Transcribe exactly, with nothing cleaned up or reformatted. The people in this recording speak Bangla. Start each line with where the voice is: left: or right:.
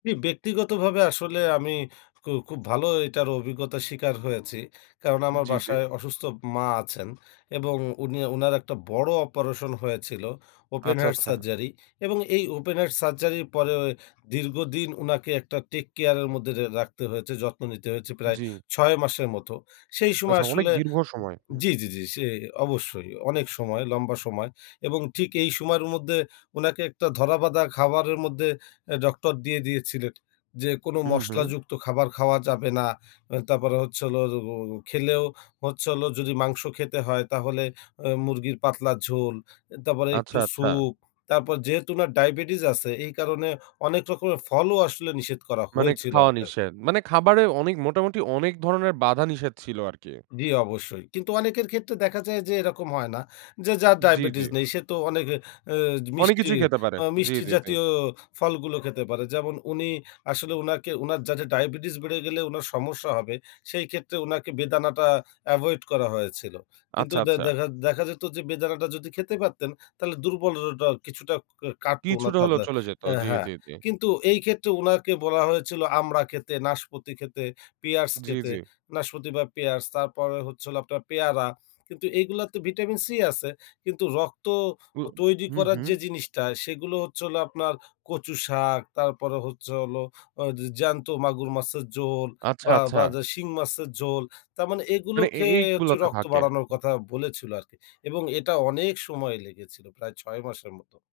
left: আমি ব্যক্তিগতভাবে আসলে আমি খু খুব ভালো এ এটার অভিজ্ঞতা স্বীকার হয়েছি। কারণ আমার
right: জি, জি।
left: বাসায় অসুস্থ ম মা আছেন এবং উনি, উনার একটা বড় অপারেশন হয়েছিল। ওপেন
right: আচ্ছা,
left: হার্ট
right: আচ্ছা।
left: সার্জারি এবং এই ওপেন হার্ট সার্জারির পরে দীর্ঘদিন উনাকে একটা টেক কেয়ারের মধ্যে রে রাখতে হয়েছে, যত্ন নিতে হয়েছে প্রায়
right: জি।
left: ছয় মাসের মত। সেই সময়
right: আচ্ছা অনেক
left: আসলে
right: দীর্ঘ সময়।
left: জি, জি, জি, সে অবশ্যই অনেক সময়, লম্বা সময় এবং ঠিক এই সময়ের মধ্যে উনাকে একটা ধরা বাঁধা খাবারের মধ্যে অ্যা ডক্টর দিয়ে দিয়েছিলেন। যে, কোন
right: হুম,
left: মশলা
right: হুম।
left: যুক্ত খাবার খাওয়া যাবে না। আ তারপরে হচ্ছে হলো ও ও খেলেও হচ্ছে হলো যদি মাংস খেতে হয় তাহলে আ মুরগির পাতলা ঝোল, এ তারপরে
right: আচ্ছা,
left: একটু
right: আচ্ছা।
left: সুপ, তারপর যেহেতু ওনার ডায়াবেটিস আছে এই কারণে অনেক রকমের ফলও আসলে নিষেধ করা
right: মানে
left: হয়েছিল
right: খাওয়া
left: আরকার।
right: নিষেধ। মানে খাবারে অনেক মোটামুটি অনেক ধরনের বাধা নিষেধ ছিল আরকি।
left: জি, অবশ্যই কিন্তু অনেকের ক্ষেত্রে দেখা যায় যে এরকম হয় না। যে যার
right: জি, জি।
left: ডায়াবেটিস নেই সে তো অনেক অ্যা
right: অনেক
left: মিষ্টি
right: কিছুই খেতে পারে।
left: আ
right: জি,
left: মিষ্টি
right: জি, জি।
left: জাতীয় ফলগুলো খেতে পারে। যেমন উনি আসলে উনাকে উনার যাতে ডায়াবেটিস বেড়ে গেলে উনার সমস্যা হবে সেই ক্ষেত্রে উনাকে বেদানাটা এভয়েড করা হয়েছিল। কিন্তু
right: আচ্ছা,
left: দে
right: আচ্ছা।
left: দেখা দেখা, যেত যে বেদানাটা যদি খেতে পারতেন তাহলে দুর্বললটা কিছুটা কা কাটত উনার
right: কিছুটা
left: তা
right: হলেও
left: যা,
right: চলে যেতো।
left: আ
right: জি,
left: হ্যাঁ,
right: জি, জি।
left: কিন্তু এই ক্ষেত্রে উনাকে বলা হয়েছিল আমড়া খেতে, নাশপতি খেতে, পিয়ার্স
right: জি,
left: খেতে,
right: জি।
left: নাশপতি বা পিয়ার্স তারপরে হচ্ছে হলো আপনার পেয়ারা। কিন্তু এগুলা তো Vitamin C আছে কিন্তু রক্ত
right: উ,
left: অ তৈরি
right: হু,
left: করার
right: হুম।
left: যে জিনিসটা সেগুলো হচ্ছে হলো আপনার কচু শাক, তারপরে হচ্ছে হলো আ জ জ্যান্ত মাগুর মাছের ঝোল
right: আচ্ছা,
left: বা
right: আচ্ছা।
left: বা, যে শিং মাছের ঝোল, তার মানে এগুলো
right: মানে এ
left: খেয়ে হচ্ছে
right: এইগুলাতে
left: রক্ত
right: থাকে।
left: বাড়ানোর কথা বলেছিলো আরকি এবং এটা অনেক সময় লেগেছিল প্রায় ছয় মাসের মতো।